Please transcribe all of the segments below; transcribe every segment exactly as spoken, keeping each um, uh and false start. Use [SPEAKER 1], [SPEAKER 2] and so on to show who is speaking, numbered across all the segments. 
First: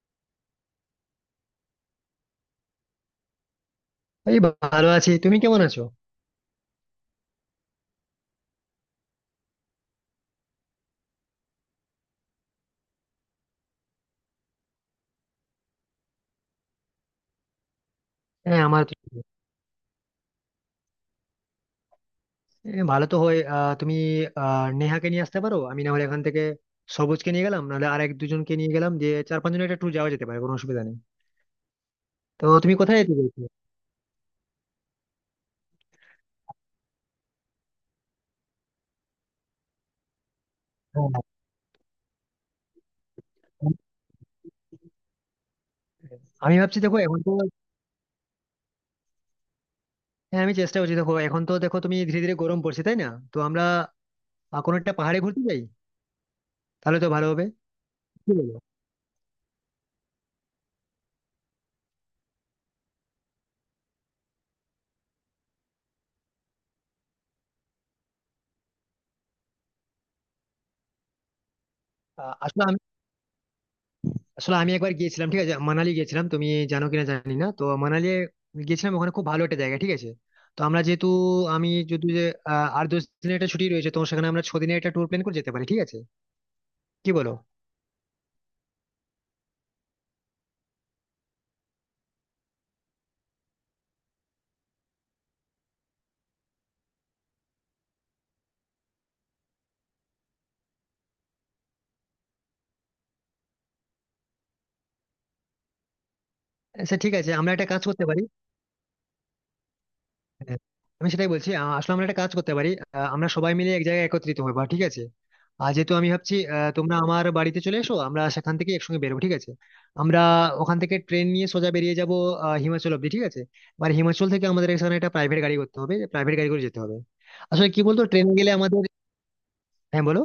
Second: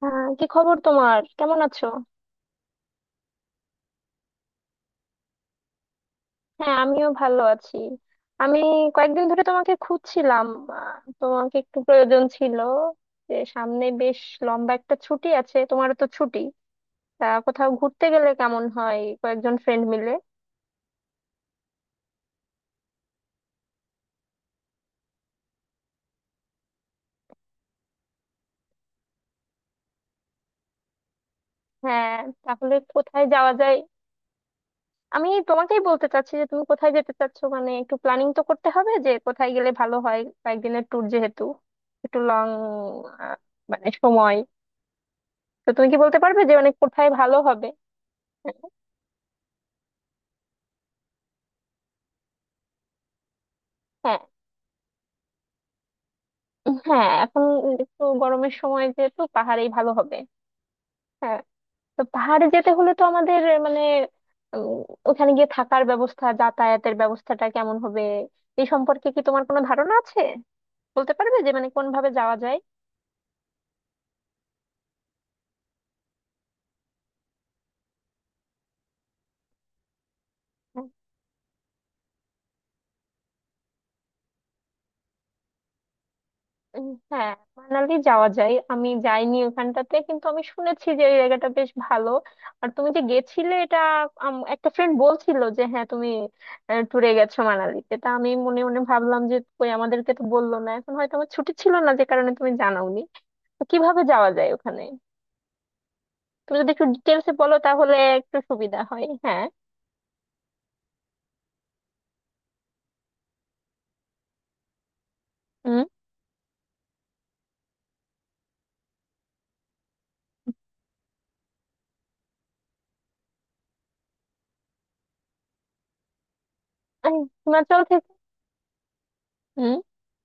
[SPEAKER 1] হ্যাঁ, কি খবর তোমার? কেমন আছো?
[SPEAKER 2] এই ভালো আছি, তুমি কেমন আছো?
[SPEAKER 1] হ্যাঁ, আমিও ভালো আছি। আমি কয়েকদিন ধরে তোমাকে খুঁজছিলাম। আহ, তোমাকে একটু প্রয়োজন ছিল যে সামনে বেশ লম্বা একটা ছুটি আছে, তোমারও তো ছুটি। তা কোথাও ঘুরতে গেলে
[SPEAKER 2] হ্যাঁ,
[SPEAKER 1] কেমন
[SPEAKER 2] আমার তো
[SPEAKER 1] হয়, কয়েকজন ফ্রেন্ড মিলে?
[SPEAKER 2] এ, ভালো তো হয়। আহ, তুমি আহ, নেহাকে নিয়ে আসতে পারো। আমি না হলে এখান থেকে সবুজকে নিয়ে গেলাম, নাহলে আর এক দুজনকে নিয়ে গেলাম, যে চার পাঁচজন একটা ট্যুর যাওয়া যেতে পারে, কোনো অসুবিধা নেই।
[SPEAKER 1] হ্যাঁ,
[SPEAKER 2] তো তুমি
[SPEAKER 1] তাহলে
[SPEAKER 2] কোথায় যেতে
[SPEAKER 1] কোথায়
[SPEAKER 2] চাইছো?
[SPEAKER 1] যাওয়া যায়? আমি তোমাকেই বলতে চাচ্ছি যে তুমি কোথায় যেতে চাচ্ছো, মানে একটু প্ল্যানিং তো করতে হবে যে কোথায় গেলে ভালো হয়, কয়েকদিনের ট্যুর
[SPEAKER 2] হ্যাঁ,
[SPEAKER 1] যেহেতু, একটু লং মানে সময়। তো তুমি কি বলতে পারবে যে
[SPEAKER 2] আমি
[SPEAKER 1] মানে
[SPEAKER 2] ভাবছি দেখো
[SPEAKER 1] কোথায়
[SPEAKER 2] এখন তো।
[SPEAKER 1] ভালো হবে?
[SPEAKER 2] হ্যাঁ, আমি চেষ্টা করছি দেখো এখন তো, দেখো তুমি ধীরে ধীরে গরম পড়ছে, তাই না? তো আমরা
[SPEAKER 1] হ্যাঁ,
[SPEAKER 2] আহ, কোনো একটা পাহাড়ে ঘুরতে যাই, তাহলে
[SPEAKER 1] হ্যাঁ,
[SPEAKER 2] তো ভালো
[SPEAKER 1] এখন
[SPEAKER 2] হবে।
[SPEAKER 1] একটু
[SPEAKER 2] কি
[SPEAKER 1] গরমের
[SPEAKER 2] বলো?
[SPEAKER 1] সময় যেহেতু, পাহাড়েই ভালো হবে। হ্যাঁ, তো পাহাড়ে যেতে হলে তো আমাদের মানে, উম, ওখানে গিয়ে থাকার ব্যবস্থা, যাতায়াতের ব্যবস্থাটা কেমন হবে, এই সম্পর্কে কি তোমার কোনো ধারণা আছে? বলতে পারবে যে মানে কোন ভাবে
[SPEAKER 2] আহ,
[SPEAKER 1] যাওয়া যায়?
[SPEAKER 2] আসলে আসলে আমি একবার গিয়েছিলাম, ঠিক আছে, মানালি গিয়েছিলাম। তুমি জানো কিনা জানি না, তো মানালি গিয়েছিলাম। ওখানে খুব ভালো একটা জায়গা, ঠিক আছে। তো আমরা যেহেতু আমি যদি যে আহ, আর দশ দিনের একটা ছুটি রয়েছে, তো সেখানে আমরা ছ দিনের একটা ট্যুর প্ল্যান করে যেতে পারি, ঠিক আছে।
[SPEAKER 1] উম,
[SPEAKER 2] কি
[SPEAKER 1] হ্যাঁ,
[SPEAKER 2] বলো?
[SPEAKER 1] মানালি যাওয়া যায়। আমি যাইনি ওখানটাতে, কিন্তু আমি শুনেছি যে এই জায়গাটা বেশ ভালো। আর তুমি যে গেছিলে এটা, আম, একটা ফ্রেন্ড বলছিল যে হ্যাঁ তুমি ট্যুরে গেছো মানালিতে। তা আমি মনে মনে ভাবলাম যে কই আমাদেরকে তো বললো না, এখন হয়তো আমার ছুটি ছিল না যে কারণে তুমি জানাওনি। তো কিভাবে যাওয়া যায় ওখানে? তুমি যদি একটু
[SPEAKER 2] আচ্ছা ঠিক আছে,
[SPEAKER 1] ডিটেলসে
[SPEAKER 2] আমরা
[SPEAKER 1] বলো
[SPEAKER 2] একটা কাজ
[SPEAKER 1] তাহলে
[SPEAKER 2] করতে পারি।
[SPEAKER 1] একটু সুবিধা হয়। হ্যাঁ।
[SPEAKER 2] হ্যাঁ, আমি সেটাই বলছি। আ, আসলে আমরা একটা কাজ করতে পারি। আ, আমরা সবাই মিলে এক জায়গায় একত্রিত হবো, ঠিক আছে। আর
[SPEAKER 1] হুম।
[SPEAKER 2] যেহেতু আমি ভাবছি আ, তোমরা আমার বাড়িতে চলে এসো, আমরা সেখান থেকে একসঙ্গে বেরোবো, ঠিক আছে। আমরা ওখান থেকে ট্রেন নিয়ে সোজা বেরিয়ে যাবো আ, হিমাচল অব্দি, ঠিক আছে। এবার হিমাচল থেকে আমাদের এখানে একটা প্রাইভেট গাড়ি করতে হবে, প্রাইভেট গাড়ি করে যেতে হবে।
[SPEAKER 1] আহ,
[SPEAKER 2] আসলে
[SPEAKER 1] হিমাচল
[SPEAKER 2] কি বলতো
[SPEAKER 1] থেকে?
[SPEAKER 2] ট্রেন গেলে আমাদের।
[SPEAKER 1] হুম,
[SPEAKER 2] হ্যাঁ, বলো।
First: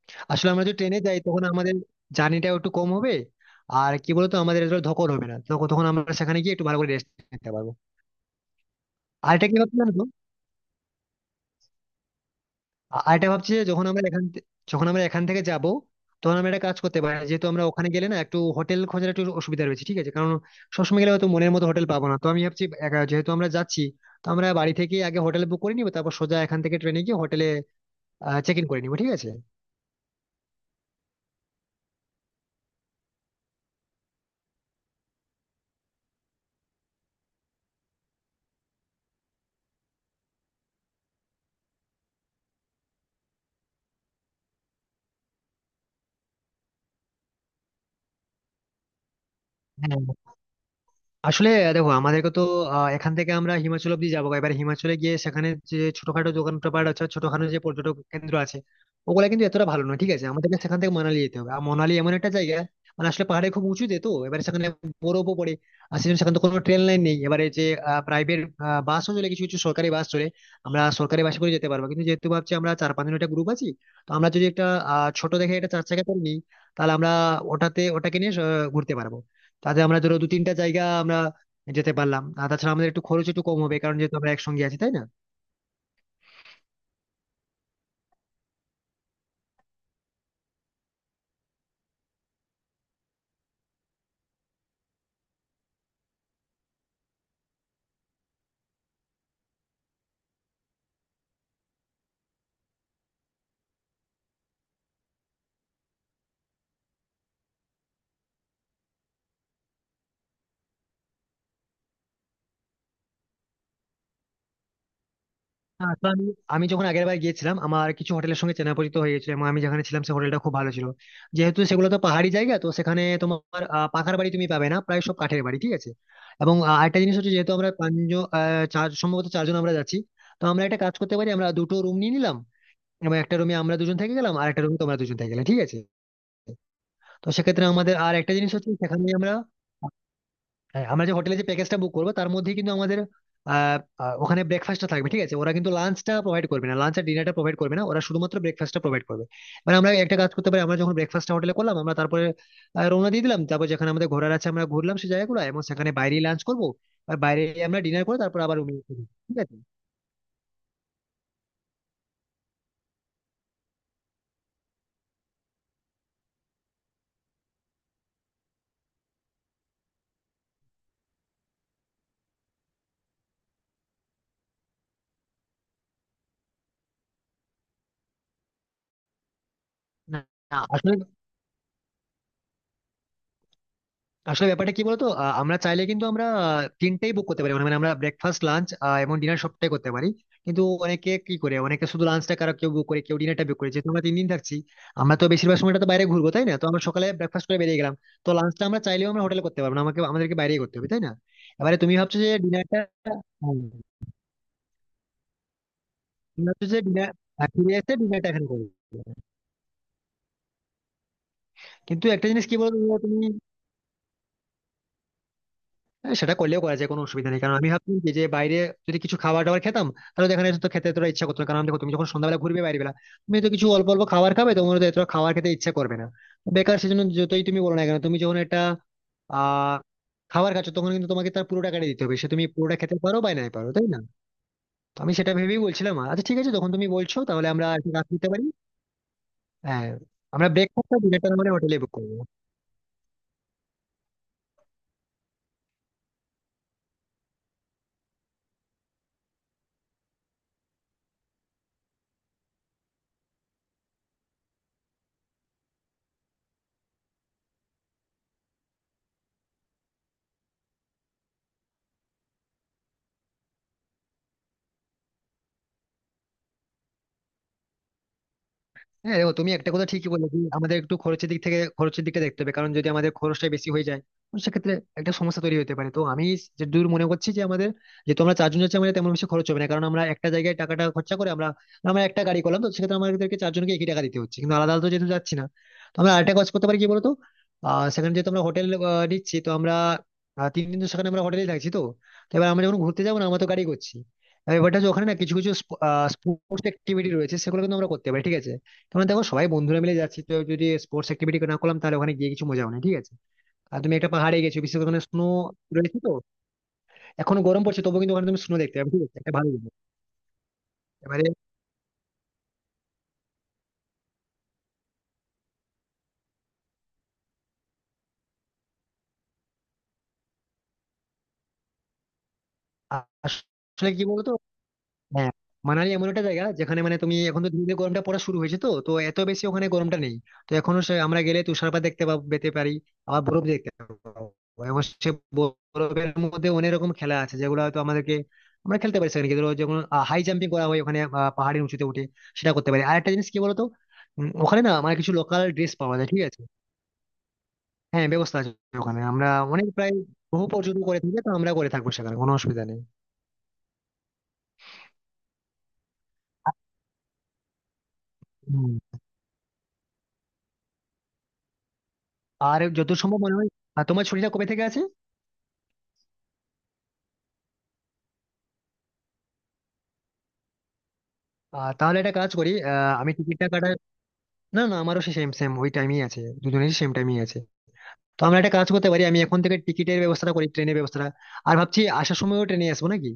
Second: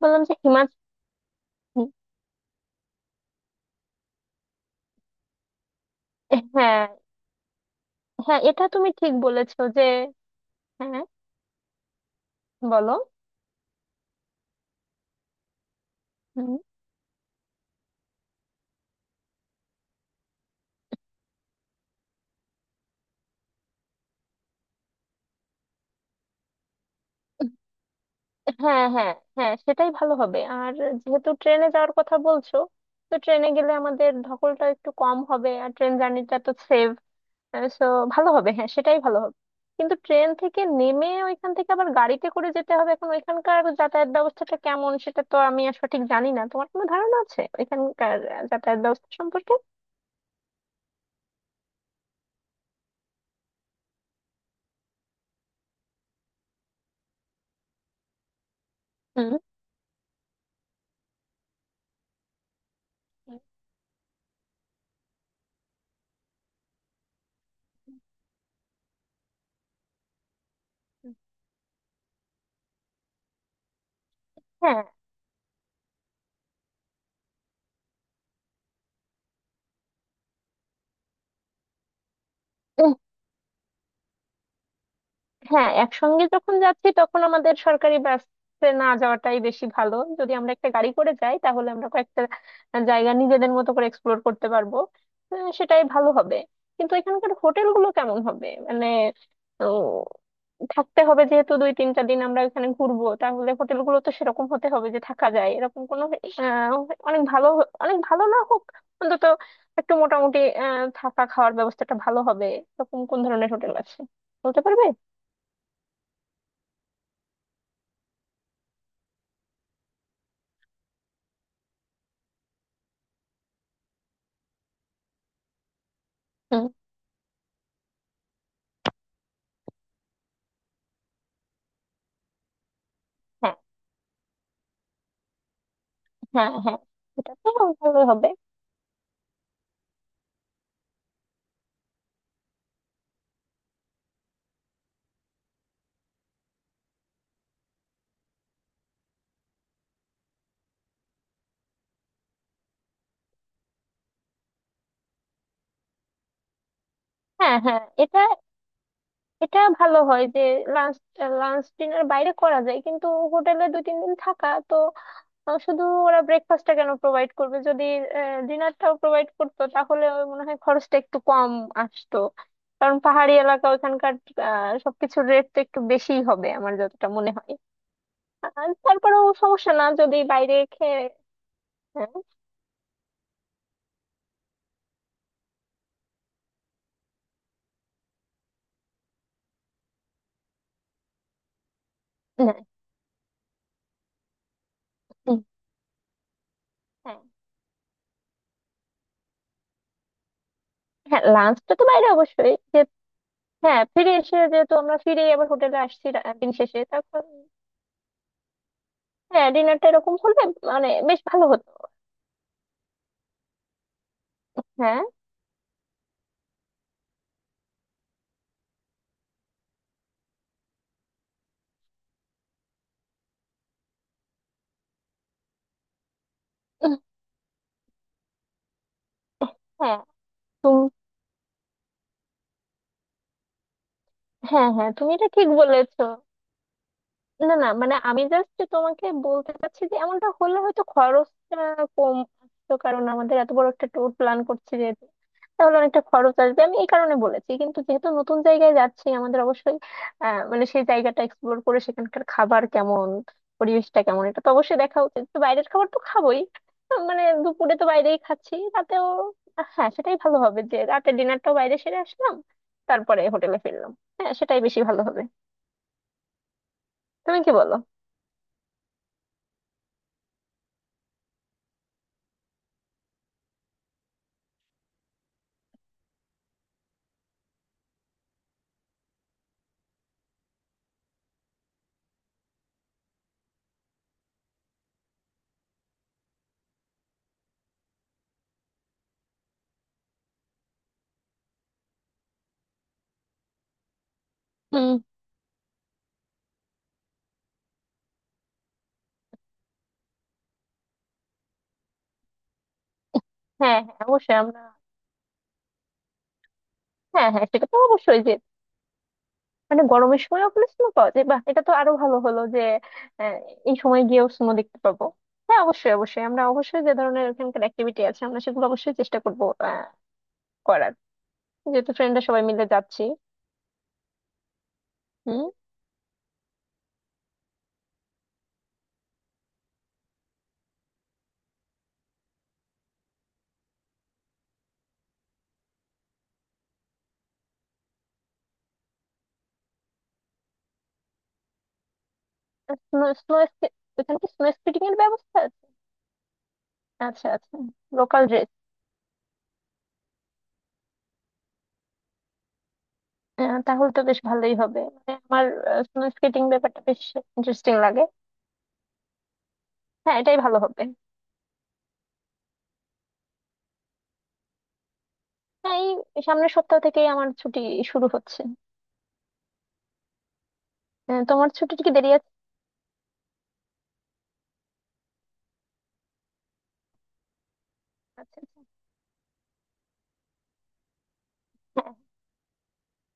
[SPEAKER 1] বললাম যে
[SPEAKER 2] আসলে আমরা যদি
[SPEAKER 1] হিমাচল।
[SPEAKER 2] ট্রেনে যাই তখন আমাদের জার্নিটা একটু কম হবে। আর কি বলতো আমাদের ধকল হবে না তখন, তখন আমরা সেখানে গিয়ে একটু ভালো
[SPEAKER 1] হ্যাঁ,
[SPEAKER 2] করে রেস্ট নিতে পারবো।
[SPEAKER 1] হ্যাঁ, এটা তুমি ঠিক
[SPEAKER 2] আর এটা কি
[SPEAKER 1] বলেছো যে।
[SPEAKER 2] ভাবছিলাম।
[SPEAKER 1] হ্যাঁ, বলো।
[SPEAKER 2] আ- আর এটা ভাবছি যে যখন আমরা এখান থে- যখন আমরা এখান থেকে যাব, তখন আমরা একটা কাজ করতে পারি। যেহেতু আমরা ওখানে গেলে না একটু হোটেল খোঁজার একটু অসুবিধা রয়েছে, ঠিক আছে, কারণ সবসময় গেলে হয়তো মনের মতো হোটেল পাবো না। তো আমি ভাবছি একা- যেহেতু আমরা যাচ্ছি, তো আমরা বাড়ি থেকে আগে হোটেল বুক করে নিবো, তারপর সোজা এখান থেকে ট্রেনে গিয়ে হোটেলে চেক ইন করে
[SPEAKER 1] হ্যাঁ,
[SPEAKER 2] নিবো, ঠিক
[SPEAKER 1] হ্যাঁ।
[SPEAKER 2] আছে।
[SPEAKER 1] হ্যাঁ, সেটাই ভালো হবে। আর যেহেতু ট্রেনে যাওয়ার কথা বলছো, তো ট্রেনে গেলে আমাদের ধকলটা একটু কম হবে আর ট্রেন জার্নিটা তো সেভ, সো ভালো হবে। হ্যাঁ, সেটাই ভালো হবে। কিন্তু ট্রেন থেকে নেমে ওইখান থেকে আবার গাড়িতে করে যেতে হবে। এখন ওইখানকার যাতায়াত ব্যবস্থাটা কেমন সেটা তো আমি আর সঠিক জানি না। তোমার কোনো ধারণা আছে ওইখানকার আহ, যাতায়াত ব্যবস্থা সম্পর্কে?
[SPEAKER 2] হ্যাঁ, আসলে দেখো আমাদেরকে তো আহ, এখান থেকে আমরা হিমাচল অব্দি যাবো। এবার হিমাচলে গিয়ে সেখানে যে ছোটখাটো দোকান পাট আছে, ছোটখাটো যে পর্যটক কেন্দ্র আছে, ওগুলা
[SPEAKER 1] হুম।
[SPEAKER 2] কিন্তু এতটা ভালো নয়, ঠিক আছে। আমাদেরকে সেখান থেকে মানালি যেতে হবে। আর মানালি এমন একটা জায়গা, মানে আসলে পাহাড়ে খুব উঁচুতে, তো এবার সেখানে বরফও পড়ে। আর সেজন্য সেখানে তো কোনো ট্রেন লাইন নেই। এবারে যে প্রাইভেট বাসও চলে, কিছু কিছু সরকারি বাস চলে। আমরা সরকারি বাসে করে যেতে পারবো, কিন্তু যেহেতু ভাবছি আমরা চার পাঁচজন একটা গ্রুপ আছি, তো আমরা যদি একটা
[SPEAKER 1] হ্যাঁ,
[SPEAKER 2] আহ, ছোট দেখে একটা চার চাকা করে নিই, তাহলে আমরা ওটাতে ওটাকে নিয়ে আহ, ঘুরতে পারবো। তাতে আমরা ধরো দু তিনটা জায়গা আমরা যেতে পারলাম। আর তাছাড়া আমাদের একটু খরচ একটু কম হবে, কারণ যেহেতু আমরা একসঙ্গে আছি, তাই না?
[SPEAKER 1] হ্যাঁ, একসঙ্গে যখন যাচ্ছি তখন আমাদের সরকারি বাসে না যাওয়াটাই বেশি ভালো। যদি আমরা একটা গাড়ি করে যাই তাহলে আমরা কয়েকটা জায়গা নিজেদের মতো করে এক্সপ্লোর করতে পারবো। আহ, সেটাই ভালো হবে। কিন্তু এখানকার হোটেলগুলো কেমন হবে মানে, উম, থাকতে হবে যেহেতু দুই তিনটা দিন আমরা এখানে ঘুরবো, তাহলে হোটেলগুলো তো সেরকম হতে হবে যে থাকা যায়। এরকম কোনো আহ, অনেক ভালো হ- অনেক ভালো না হোক, অন্তত একটু মোটামুটি আহ, থাকা খাওয়ার ব্যবস্থাটা ভালো হবে, এরকম কোন ধরনের হোটেল আছে? বলতে পারবে?
[SPEAKER 2] হ্যাঁ, তো আমি আমি যখন আগের বার গিয়েছিলাম, আমার কিছু হোটেলের সঙ্গে চেনা পরিচিত হয়ে গেছিল, এবং আমি যেখানে ছিলাম সে হোটেলটা খুব ভালো ছিল। যেহেতু সেগুলো তো পাহাড়ি জায়গা, তো সেখানে তোমার আহ, পাকার বাড়ি তুমি পাবে না, প্রায় সব কাঠের বাড়ি, ঠিক আছে। এবং আহ, আরেকটা জিনিস হচ্ছে যেহেতু আমরা পাঁচজন, আহ, চার সম্ভবত চারজন আমরা যাচ্ছি। তো আমরা একটা কাজ করতে পারি, আমরা দুটো রুম নিয়ে নিলাম, এবং একটা
[SPEAKER 1] হ্যাঁ,
[SPEAKER 2] রুমে আমরা দুজন থেকে গেলাম আর একটা রুমে তোমরা দুজন থেকে গেলে, ঠিক আছে।
[SPEAKER 1] হ্যাঁ। হ্যাঁ,
[SPEAKER 2] তো
[SPEAKER 1] এটা তো
[SPEAKER 2] সেক্ষেত্রে আমাদের
[SPEAKER 1] ভালো
[SPEAKER 2] আর
[SPEAKER 1] হবে।
[SPEAKER 2] একটা জিনিস হচ্ছে সেখানে আমরা। হ্যাঁ, আমরা যে হোটেলে যে প্যাকেজটা বুক করবো তার মধ্যে কিন্তু আমাদের আহ, আহ, ওখানে ব্রেকফাস্টটা থাকবে, ঠিক আছে। ওরা কিন্তু লাঞ্চটা প্রোভাইড করবে না, লাঞ্চ আর ডিনারটা প্রোভাইড করবে না, ওরা শুধুমাত্র ব্রেকফাস্টটা প্রোভাইড করবে। মানে আমরা একটা কাজ করতে পারি, আমরা যখন ব্রেকফাস্টটা হোটেলে করলাম আমরা তারপরে আহ, রওনা দিয়ে দিলাম। তারপর যেখানে আমাদের ঘোরার আছে আমরা ঘুরলাম সেই জায়গাগুলো, এবং সেখানে বাইরেই লাঞ্চ করবো। আর বাইরে
[SPEAKER 1] হ্যাঁ,
[SPEAKER 2] আমরা
[SPEAKER 1] হ্যাঁ।
[SPEAKER 2] ডিনার করে
[SPEAKER 1] এটা
[SPEAKER 2] তারপর আবার রুমে, ঠিক আছে।
[SPEAKER 1] এটা ভালো হয় যে লাঞ্চ লাঞ্চ ডিনার বাইরে করা যায়, কিন্তু হোটেলে দুই তিন দিন থাকা তো, আহ, শুধু ওরা ব্রেকফাস্টটা কেন প্রোভাইড করবে? যদি ডিনারটাও প্রোভাইড করতো তাহলে ওই মনে হয় খরচটা একটু কম আসতো। কারণ পাহাড়ি এলাকা ওখানকার আহ, সবকিছুর রেট তো একটু বেশিই হবে আমার যতটা মনে হয়। আর তারপরেও সমস্যা না যদি
[SPEAKER 2] না,
[SPEAKER 1] বাইরে
[SPEAKER 2] না, আসলে
[SPEAKER 1] খেয়ে, হ্যাঁ।
[SPEAKER 2] আসলে ব্যাপারটা কি বলতো আহ, আমরা চাইলে কিন্তু আমরা আহ, তিনটেই বুক করতে পারি। মানে মানে আমরা ব্রেকফাস্ট, লাঞ্চ এবং ডিনার সবটাই করতে পারি। কিন্তু অনেকে কি করে, অনেকে শুধু লাঞ্চটা কারো,
[SPEAKER 1] হ্যাঁ,
[SPEAKER 2] কেউ বুক করে, কেউ ডিনারটা বুক করে। যেহেতু আমরা তিন দিন থাকছি, আমরা তো বেশিরভাগ সময়টা তো বাইরে ঘুরবো, তাই না? তো আমরা সকালে
[SPEAKER 1] হ্যাঁ,
[SPEAKER 2] ব্রেকফাস্ট করে বেরিয়ে গেলাম, তো লাঞ্চটা আমরা চাইলেও আমরা হোটেলে করতে পারবো না, আমাকে আমাদেরকে বাইরেই করতে হবে, তাই না?
[SPEAKER 1] হ্যাঁ, লাঞ্চটা
[SPEAKER 2] এবারে
[SPEAKER 1] তো
[SPEAKER 2] তুমি
[SPEAKER 1] বাইরে
[SPEAKER 2] ভাবছো যে
[SPEAKER 1] অবশ্যই।
[SPEAKER 2] ডিনারটা তুমি
[SPEAKER 1] হ্যাঁ, ফিরে এসে যেহেতু আমরা ফিরেই আবার হোটেলে আসছি, রা- দিন
[SPEAKER 2] ভাবছো যে
[SPEAKER 1] শেষে
[SPEAKER 2] ডিনার
[SPEAKER 1] তখন
[SPEAKER 2] ফিরে এসে ডিনারটা এখানে করবে।
[SPEAKER 1] হ্যাঁ, ডিনারটা এরকম হলে মানে বেশ ভালো হতো।
[SPEAKER 2] কিন্তু একটা জিনিস কি বলতো তুমি।
[SPEAKER 1] হ্যাঁ,
[SPEAKER 2] হ্যাঁ, সেটা করলেও করা যায়, কোনো অসুবিধা নেই। কারণ আমি ভাবছি যে যে বাইরে যদি কিছু খাবার দাবার খেতাম, তাহলে দেখা যেত তো খেতে এতটা ইচ্ছা করতো না। কারণ দেখো তুমি যখন সন্ধ্যাবেলা ঘুরবে বাইরে বেলা, তুমি তো কিছু অল্প অল্প খাবার খাবে, তোমার তো এতটা খাবার খেতে ইচ্ছা করবে না বেকার।
[SPEAKER 1] উম,
[SPEAKER 2] সেজন্য যতই তুমি বলো না কেন, তুমি যখন একটা আহ
[SPEAKER 1] হ্যাঁ।
[SPEAKER 2] খাবার খাচ্ছ
[SPEAKER 1] তুমি,
[SPEAKER 2] তখন কিন্তু তোমাকে তার পুরো টাকাটা দিতে হবে, সে তুমি পুরোটা খেতে পারো বা নাই পারো, তাই না?
[SPEAKER 1] হ্যাঁ, হ্যাঁ,
[SPEAKER 2] তো
[SPEAKER 1] তুমি
[SPEAKER 2] আমি
[SPEAKER 1] এটা
[SPEAKER 2] সেটা
[SPEAKER 1] ঠিক
[SPEAKER 2] ভেবেই বলছিলাম,
[SPEAKER 1] বলেছো।
[SPEAKER 2] আচ্ছা ঠিক আছে, যখন তুমি বলছো তাহলে
[SPEAKER 1] না,
[SPEAKER 2] আমরা
[SPEAKER 1] না,
[SPEAKER 2] একটা
[SPEAKER 1] মানে
[SPEAKER 2] কাজ
[SPEAKER 1] আমি
[SPEAKER 2] করতে পারি।
[SPEAKER 1] জাস্ট তোমাকে বলতে চাচ্ছি
[SPEAKER 2] হ্যাঁ,
[SPEAKER 1] যে এমনটা
[SPEAKER 2] আমরা
[SPEAKER 1] হলে হয়তো
[SPEAKER 2] ব্রেকফাস্টটা ডিনারটা মানে
[SPEAKER 1] খরচটা
[SPEAKER 2] হোটেলে বুক
[SPEAKER 1] কম
[SPEAKER 2] করবো।
[SPEAKER 1] আসতো, কারণ আমাদের এত বড় একটা ট্যুর প্ল্যান করছি যেহেতু, তাহলে অনেকটা খরচ আসবে আমি এই কারণে বলেছি। কিন্তু যেহেতু নতুন জায়গায় যাচ্ছি আমাদের অবশ্যই আহ, মানে সেই জায়গাটা এক্সপ্লোর করে সেখানকার খাবার কেমন, পরিবেশটা কেমন, এটা তো অবশ্যই দেখা উচিত। তো বাইরের খাবার তো খাবোই, আহ, মানে দুপুরে তো বাইরেই খাচ্ছি, রাতেও আহ, হ্যাঁ, সেটাই ভালো হবে যে রাতে ডিনারটাও বাইরে সেরে আসলাম তারপরে হোটেলে ফিরলাম। হ্যাঁ, সেটাই বেশি ভালো হবে। তুমি কি বলো?
[SPEAKER 2] হ্যাঁ, দেখো তুমি একটা কথা ঠিকই বলেছি, আমাদের একটু খরচের দিক থেকে খরচের দিকটা দেখতে হবে। কারণ যদি আমাদের খরচটা বেশি হয়ে যায় তো সেক্ষেত্রে একটা সমস্যা তৈরি হতে পারে। তো আমি যে দূর মনে করছি যে আমাদের যেহেতু আমরা চারজন যাচ্ছি, আমাদের তেমন বেশি খরচ হবে না। কারণ আমরা একটা জায়গায় টাকাটা খরচা করে আমরা আমরা একটা গাড়ি করলাম। তো সেক্ষেত্রে আমাদেরকে চারজনকে একই টাকা দিতে হচ্ছে, কিন্তু আলাদা আলাদা তো যেহেতু যাচ্ছি না। তো আমরা আরেকটা কাজ করতে পারি কি বলতো, আহ সেখানে যেহেতু আমরা হোটেল নিচ্ছি তো আমরা আহ, তিন দিন তো সেখানে আমরা হোটেলেই থাকছি। তো তো এবার আমরা যখন ঘুরতে যাবো না, আমরা তো গাড়ি করছি। এবার ব্যাপারটা হচ্ছে ওখানে না কিছু কিছু স্পোর্টস অ্যাক্টিভিটি রয়েছে, সেগুলো কিন্তু আমরা করতে পারি, ঠিক আছে। তোমার দেখো সবাই বন্ধুরা মিলে যাচ্ছি, তো যদি স্পোর্টস অ্যাক্টিভিটি না করলাম তাহলে ওখানে গিয়ে কিছু মজা হবে না, ঠিক আছে।
[SPEAKER 1] হ্যাঁ,
[SPEAKER 2] আর তুমি
[SPEAKER 1] হ্যাঁ,
[SPEAKER 2] একটা পাহাড়ে
[SPEAKER 1] অবশ্যই
[SPEAKER 2] গেছো
[SPEAKER 1] আমরা।
[SPEAKER 2] বিশেষ করে ওখানে স্নো রয়েছে তো।
[SPEAKER 1] হ্যাঁ,
[SPEAKER 2] এখন
[SPEAKER 1] হ্যাঁ,
[SPEAKER 2] গরম
[SPEAKER 1] সেটা তো
[SPEAKER 2] পড়ছে তবুও কিন্তু
[SPEAKER 1] অবশ্যই
[SPEAKER 2] ওখানে
[SPEAKER 1] যে
[SPEAKER 2] তুমি স্নো দেখতে পাবে, ঠিক আছে, এটা ভালো জিনিস।
[SPEAKER 1] মানে গরমের সময়ও আপনি স্নো পাওয়া
[SPEAKER 2] এবারে
[SPEAKER 1] যায়? বাহ, এটা তো আরো ভালো হলো যে আহ, এই সময় গিয়েও স্নো দেখতে পাবো। হ্যাঁ, অবশ্যই অবশ্যই আমরা অবশ্যই যে ধরনের এখানকার অ্যাক্টিভিটি আছে আমরা সেগুলো অবশ্যই চেষ্টা করবো আহ, করার, যেহেতু ফ্রেন্ডরা সবাই মিলে
[SPEAKER 2] আ-
[SPEAKER 1] যাচ্ছি।
[SPEAKER 2] আসলে কি বলতো। হ্যাঁ,
[SPEAKER 1] হুম।
[SPEAKER 2] মানালি এমন একটা জায়গা যেখানে মানে তুমি এখন তো ধীরে ধীরে গরমটা পড়া শুরু হয়েছে, তো তো এত বেশি ওখানে গরমটা নেই। তো এখনো সে আমরা গেলে তুষারপাত দেখতে পাব- পেতে পারি, আবার বরফ দেখতে পাবো, এবং সে বরফের মধ্যে অনেক রকম খেলা আছে যেগুলো হয়তো আমাদেরকে আমরা খেলতে পারি সেখানে গিয়ে। ধরো যেমন হাই জাম্পিং করা হয় ওখানে, আহ, পাহাড়ের উঁচুতে উঠে সেটা করতে পারি। আর
[SPEAKER 1] স্নো
[SPEAKER 2] একটা জিনিস
[SPEAKER 1] স্নো
[SPEAKER 2] কি বলতো,
[SPEAKER 1] এখানে কি
[SPEAKER 2] উম,
[SPEAKER 1] স্নো
[SPEAKER 2] ওখানে না
[SPEAKER 1] স্কেটিং
[SPEAKER 2] আমার
[SPEAKER 1] এর
[SPEAKER 2] কিছু
[SPEAKER 1] ব্যবস্থা
[SPEAKER 2] লোকাল
[SPEAKER 1] আছে?
[SPEAKER 2] ড্রেস পাওয়া যায়, ঠিক আছে।
[SPEAKER 1] আচ্ছা, আচ্ছা।
[SPEAKER 2] হ্যাঁ,
[SPEAKER 1] লোকাল
[SPEAKER 2] ব্যবস্থা
[SPEAKER 1] ড্রেস?
[SPEAKER 2] আছে। ওখানে আমরা অনেক প্রায় বহু পর্যটন করে থাকি, তো আমরা করে থাকবো, সেখানে কোনো অসুবিধা নেই।
[SPEAKER 1] তাহলে তো বেশ ভালোই হবে। মানে আমার স্নো স্কেটিং ব্যাপারটা বেশ ইন্টারেস্টিং লাগে।
[SPEAKER 2] হুম।
[SPEAKER 1] হ্যাঁ, এটাই ভালো হবে।
[SPEAKER 2] আর যত সম্ভব মনে হয়। আর তোমার ছুটিটা কবে থেকে আছে?
[SPEAKER 1] এই সামনের সপ্তাহ থেকেই আমার ছুটি শুরু হচ্ছে। আহ, তোমার
[SPEAKER 2] আহ
[SPEAKER 1] ছুটি কি
[SPEAKER 2] তাহলে
[SPEAKER 1] দেরি
[SPEAKER 2] একটা
[SPEAKER 1] আছে?
[SPEAKER 2] কাজ করি, আহ আমি টিকিটটা কাটার। না না, আমারও সেম সেম ওই টাইমই আছে, দুজনেরই সেম টাইমই আছে। তো
[SPEAKER 1] আচ্ছা,
[SPEAKER 2] আমরা একটা
[SPEAKER 1] আচ্ছা।
[SPEAKER 2] কাজ করতে পারি, আমি এখন থেকে টিকিটের ব্যবস্থাটা করি, ট্রেনের ব্যবস্থাটা। আর ভাবছি
[SPEAKER 1] হ্যাঁ,
[SPEAKER 2] আসার সময়ও ট্রেনে আসবো নাকি।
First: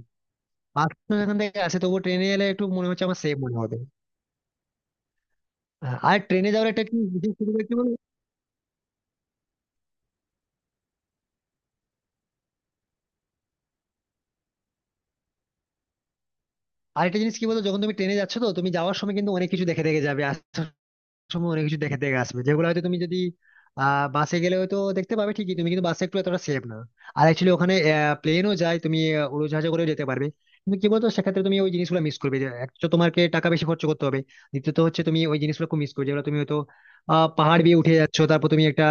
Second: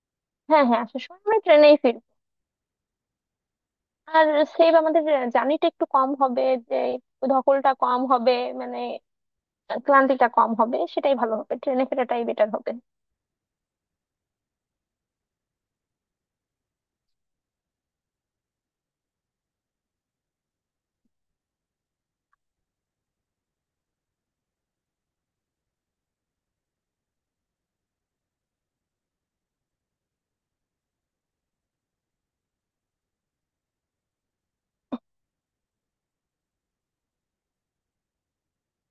[SPEAKER 1] হ্যাঁ, হ্যাঁ, আসার
[SPEAKER 2] আসলে
[SPEAKER 1] সময়
[SPEAKER 2] এখান
[SPEAKER 1] আমরা
[SPEAKER 2] থেকে
[SPEAKER 1] ট্রেনেই
[SPEAKER 2] আসে তবুও
[SPEAKER 1] ফিরবো।
[SPEAKER 2] ট্রেনে এলে একটু মনে হচ্ছে আমার সেফ মনে হবে।
[SPEAKER 1] আর সেভ আমাদের জার্নিটা একটু
[SPEAKER 2] হ্যাঁ,
[SPEAKER 1] কম
[SPEAKER 2] আর
[SPEAKER 1] হবে।
[SPEAKER 2] ট্রেনে যাওয়ার
[SPEAKER 1] যে
[SPEAKER 2] একটা কি বিশেষ সুবিধা
[SPEAKER 1] ধকলটা
[SPEAKER 2] কি বলতো।
[SPEAKER 1] কম হবে, মানে ক্লান্তিটা কম হবে, সেটাই ভালো হবে। ট্রেনে ফেরাটাই বেটার হবে।
[SPEAKER 2] আরেকটা জিনিস কি বলতো, যখন তুমি ট্রেনে যাচ্ছ তো তুমি যাওয়ার সময় কিন্তু অনেক কিছু দেখে দেখে যাবে, আসার সময় অনেক কিছু দেখে দেখে আসবে, যেগুলো হয়তো তুমি যদি আহ বাসে গেলে হয়তো দেখতে পাবে ঠিকই, তুমি কিন্তু বাসে একটু এতটা সেফ না। আর অ্যাকচুয়ালি ওখানে প্লেনও যায়, তুমি আহ, উড়োজাহাজে করেও যেতে পারবে। কিন্তু কি বলতো সেক্ষেত্রে তুমি ওই জিনিসগুলো মিস করবে, যে এক তো তোমাকে টাকা বেশি খরচ করতে হবে, দ্বিতীয়ত হচ্ছে তুমি ওই জিনিসগুলো খুব মিস করবে, যেগুলো তুমি হয়তো আহ পাহাড় দিয়ে উঠে যাচ্ছ তারপর তুমি একটা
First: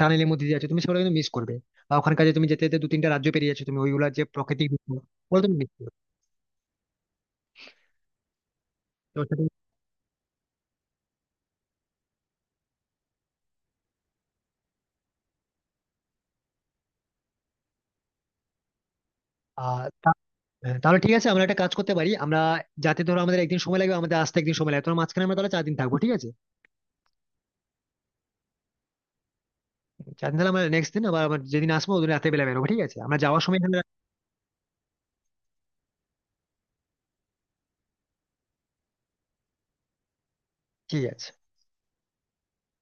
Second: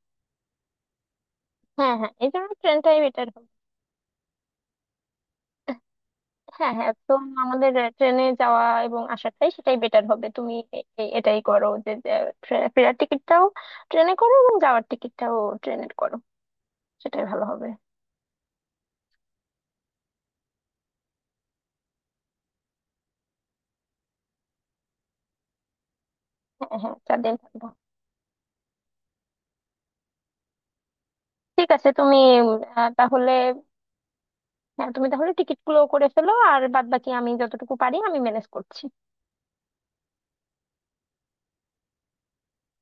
[SPEAKER 2] টানেলের মধ্যে দিয়ে যাচ্ছ, তুমি সেগুলো কিন্তু মিস করবে।
[SPEAKER 1] হ্যাঁ,
[SPEAKER 2] বা
[SPEAKER 1] হ্যাঁ,
[SPEAKER 2] ওখানকার
[SPEAKER 1] এই
[SPEAKER 2] যে
[SPEAKER 1] জন্য
[SPEAKER 2] তুমি যেতে যেতে দু
[SPEAKER 1] ট্রেনটাই
[SPEAKER 2] তিনটা
[SPEAKER 1] বেটার
[SPEAKER 2] রাজ্য
[SPEAKER 1] হবে।
[SPEAKER 2] পেরিয়ে যাচ্ছ, তুমি ওইগুলা যে প্রাকৃতিক দৃশ্য, ওগুলো তুমি মিস করবে।
[SPEAKER 1] হ্যাঁ, হ্যাঁ, তো আমাদের ট্রেনে যাওয়া এবং
[SPEAKER 2] তো
[SPEAKER 1] আসাটাই,
[SPEAKER 2] সেটা-
[SPEAKER 1] সেটাই বেটার হবে। তুমি এ- এ- এটাই করো, যে যে ফে- ফেরার টিকিটটাও ট্রেনে করো এবং যাওয়ার টিকিটটাও ট্রেনের করো, সেটাই ভালো হবে।
[SPEAKER 2] আর হ্যাঁ, তাহলে ঠিক আছে, আমরা একটা কাজ করতে পারি আমরা। যাতে ধরো আমাদের একদিন সময় লাগবে, আমাদের আসতে একদিন সময় লাগবে তোমার, মাঝখানে আমরা তাহলে চার দিন থাকবো, ঠিক আছে।
[SPEAKER 1] হ্যাঁ, হ্যাঁ, চার দিন থাকবো।
[SPEAKER 2] চার দিন, তাহলে আমরা নেক্সট দিন আবার আমরা
[SPEAKER 1] ঠিক
[SPEAKER 2] যেদিন
[SPEAKER 1] আছে।
[SPEAKER 2] আসবো ওদিন
[SPEAKER 1] তুমি
[SPEAKER 2] রাতে বেলা
[SPEAKER 1] উম,
[SPEAKER 2] বেরোবো, ঠিক
[SPEAKER 1] আহ,
[SPEAKER 2] আছে, আমরা
[SPEAKER 1] তাহলে
[SPEAKER 2] যাওয়ার সময় এখানে,
[SPEAKER 1] হ্যাঁ, তুমি তাহলে টিকিট গুলো করে ফেলো আর বাদ বাকি আমি যতটুকু পারি আমি ম্যানেজ করছি।
[SPEAKER 2] ঠিক আছে।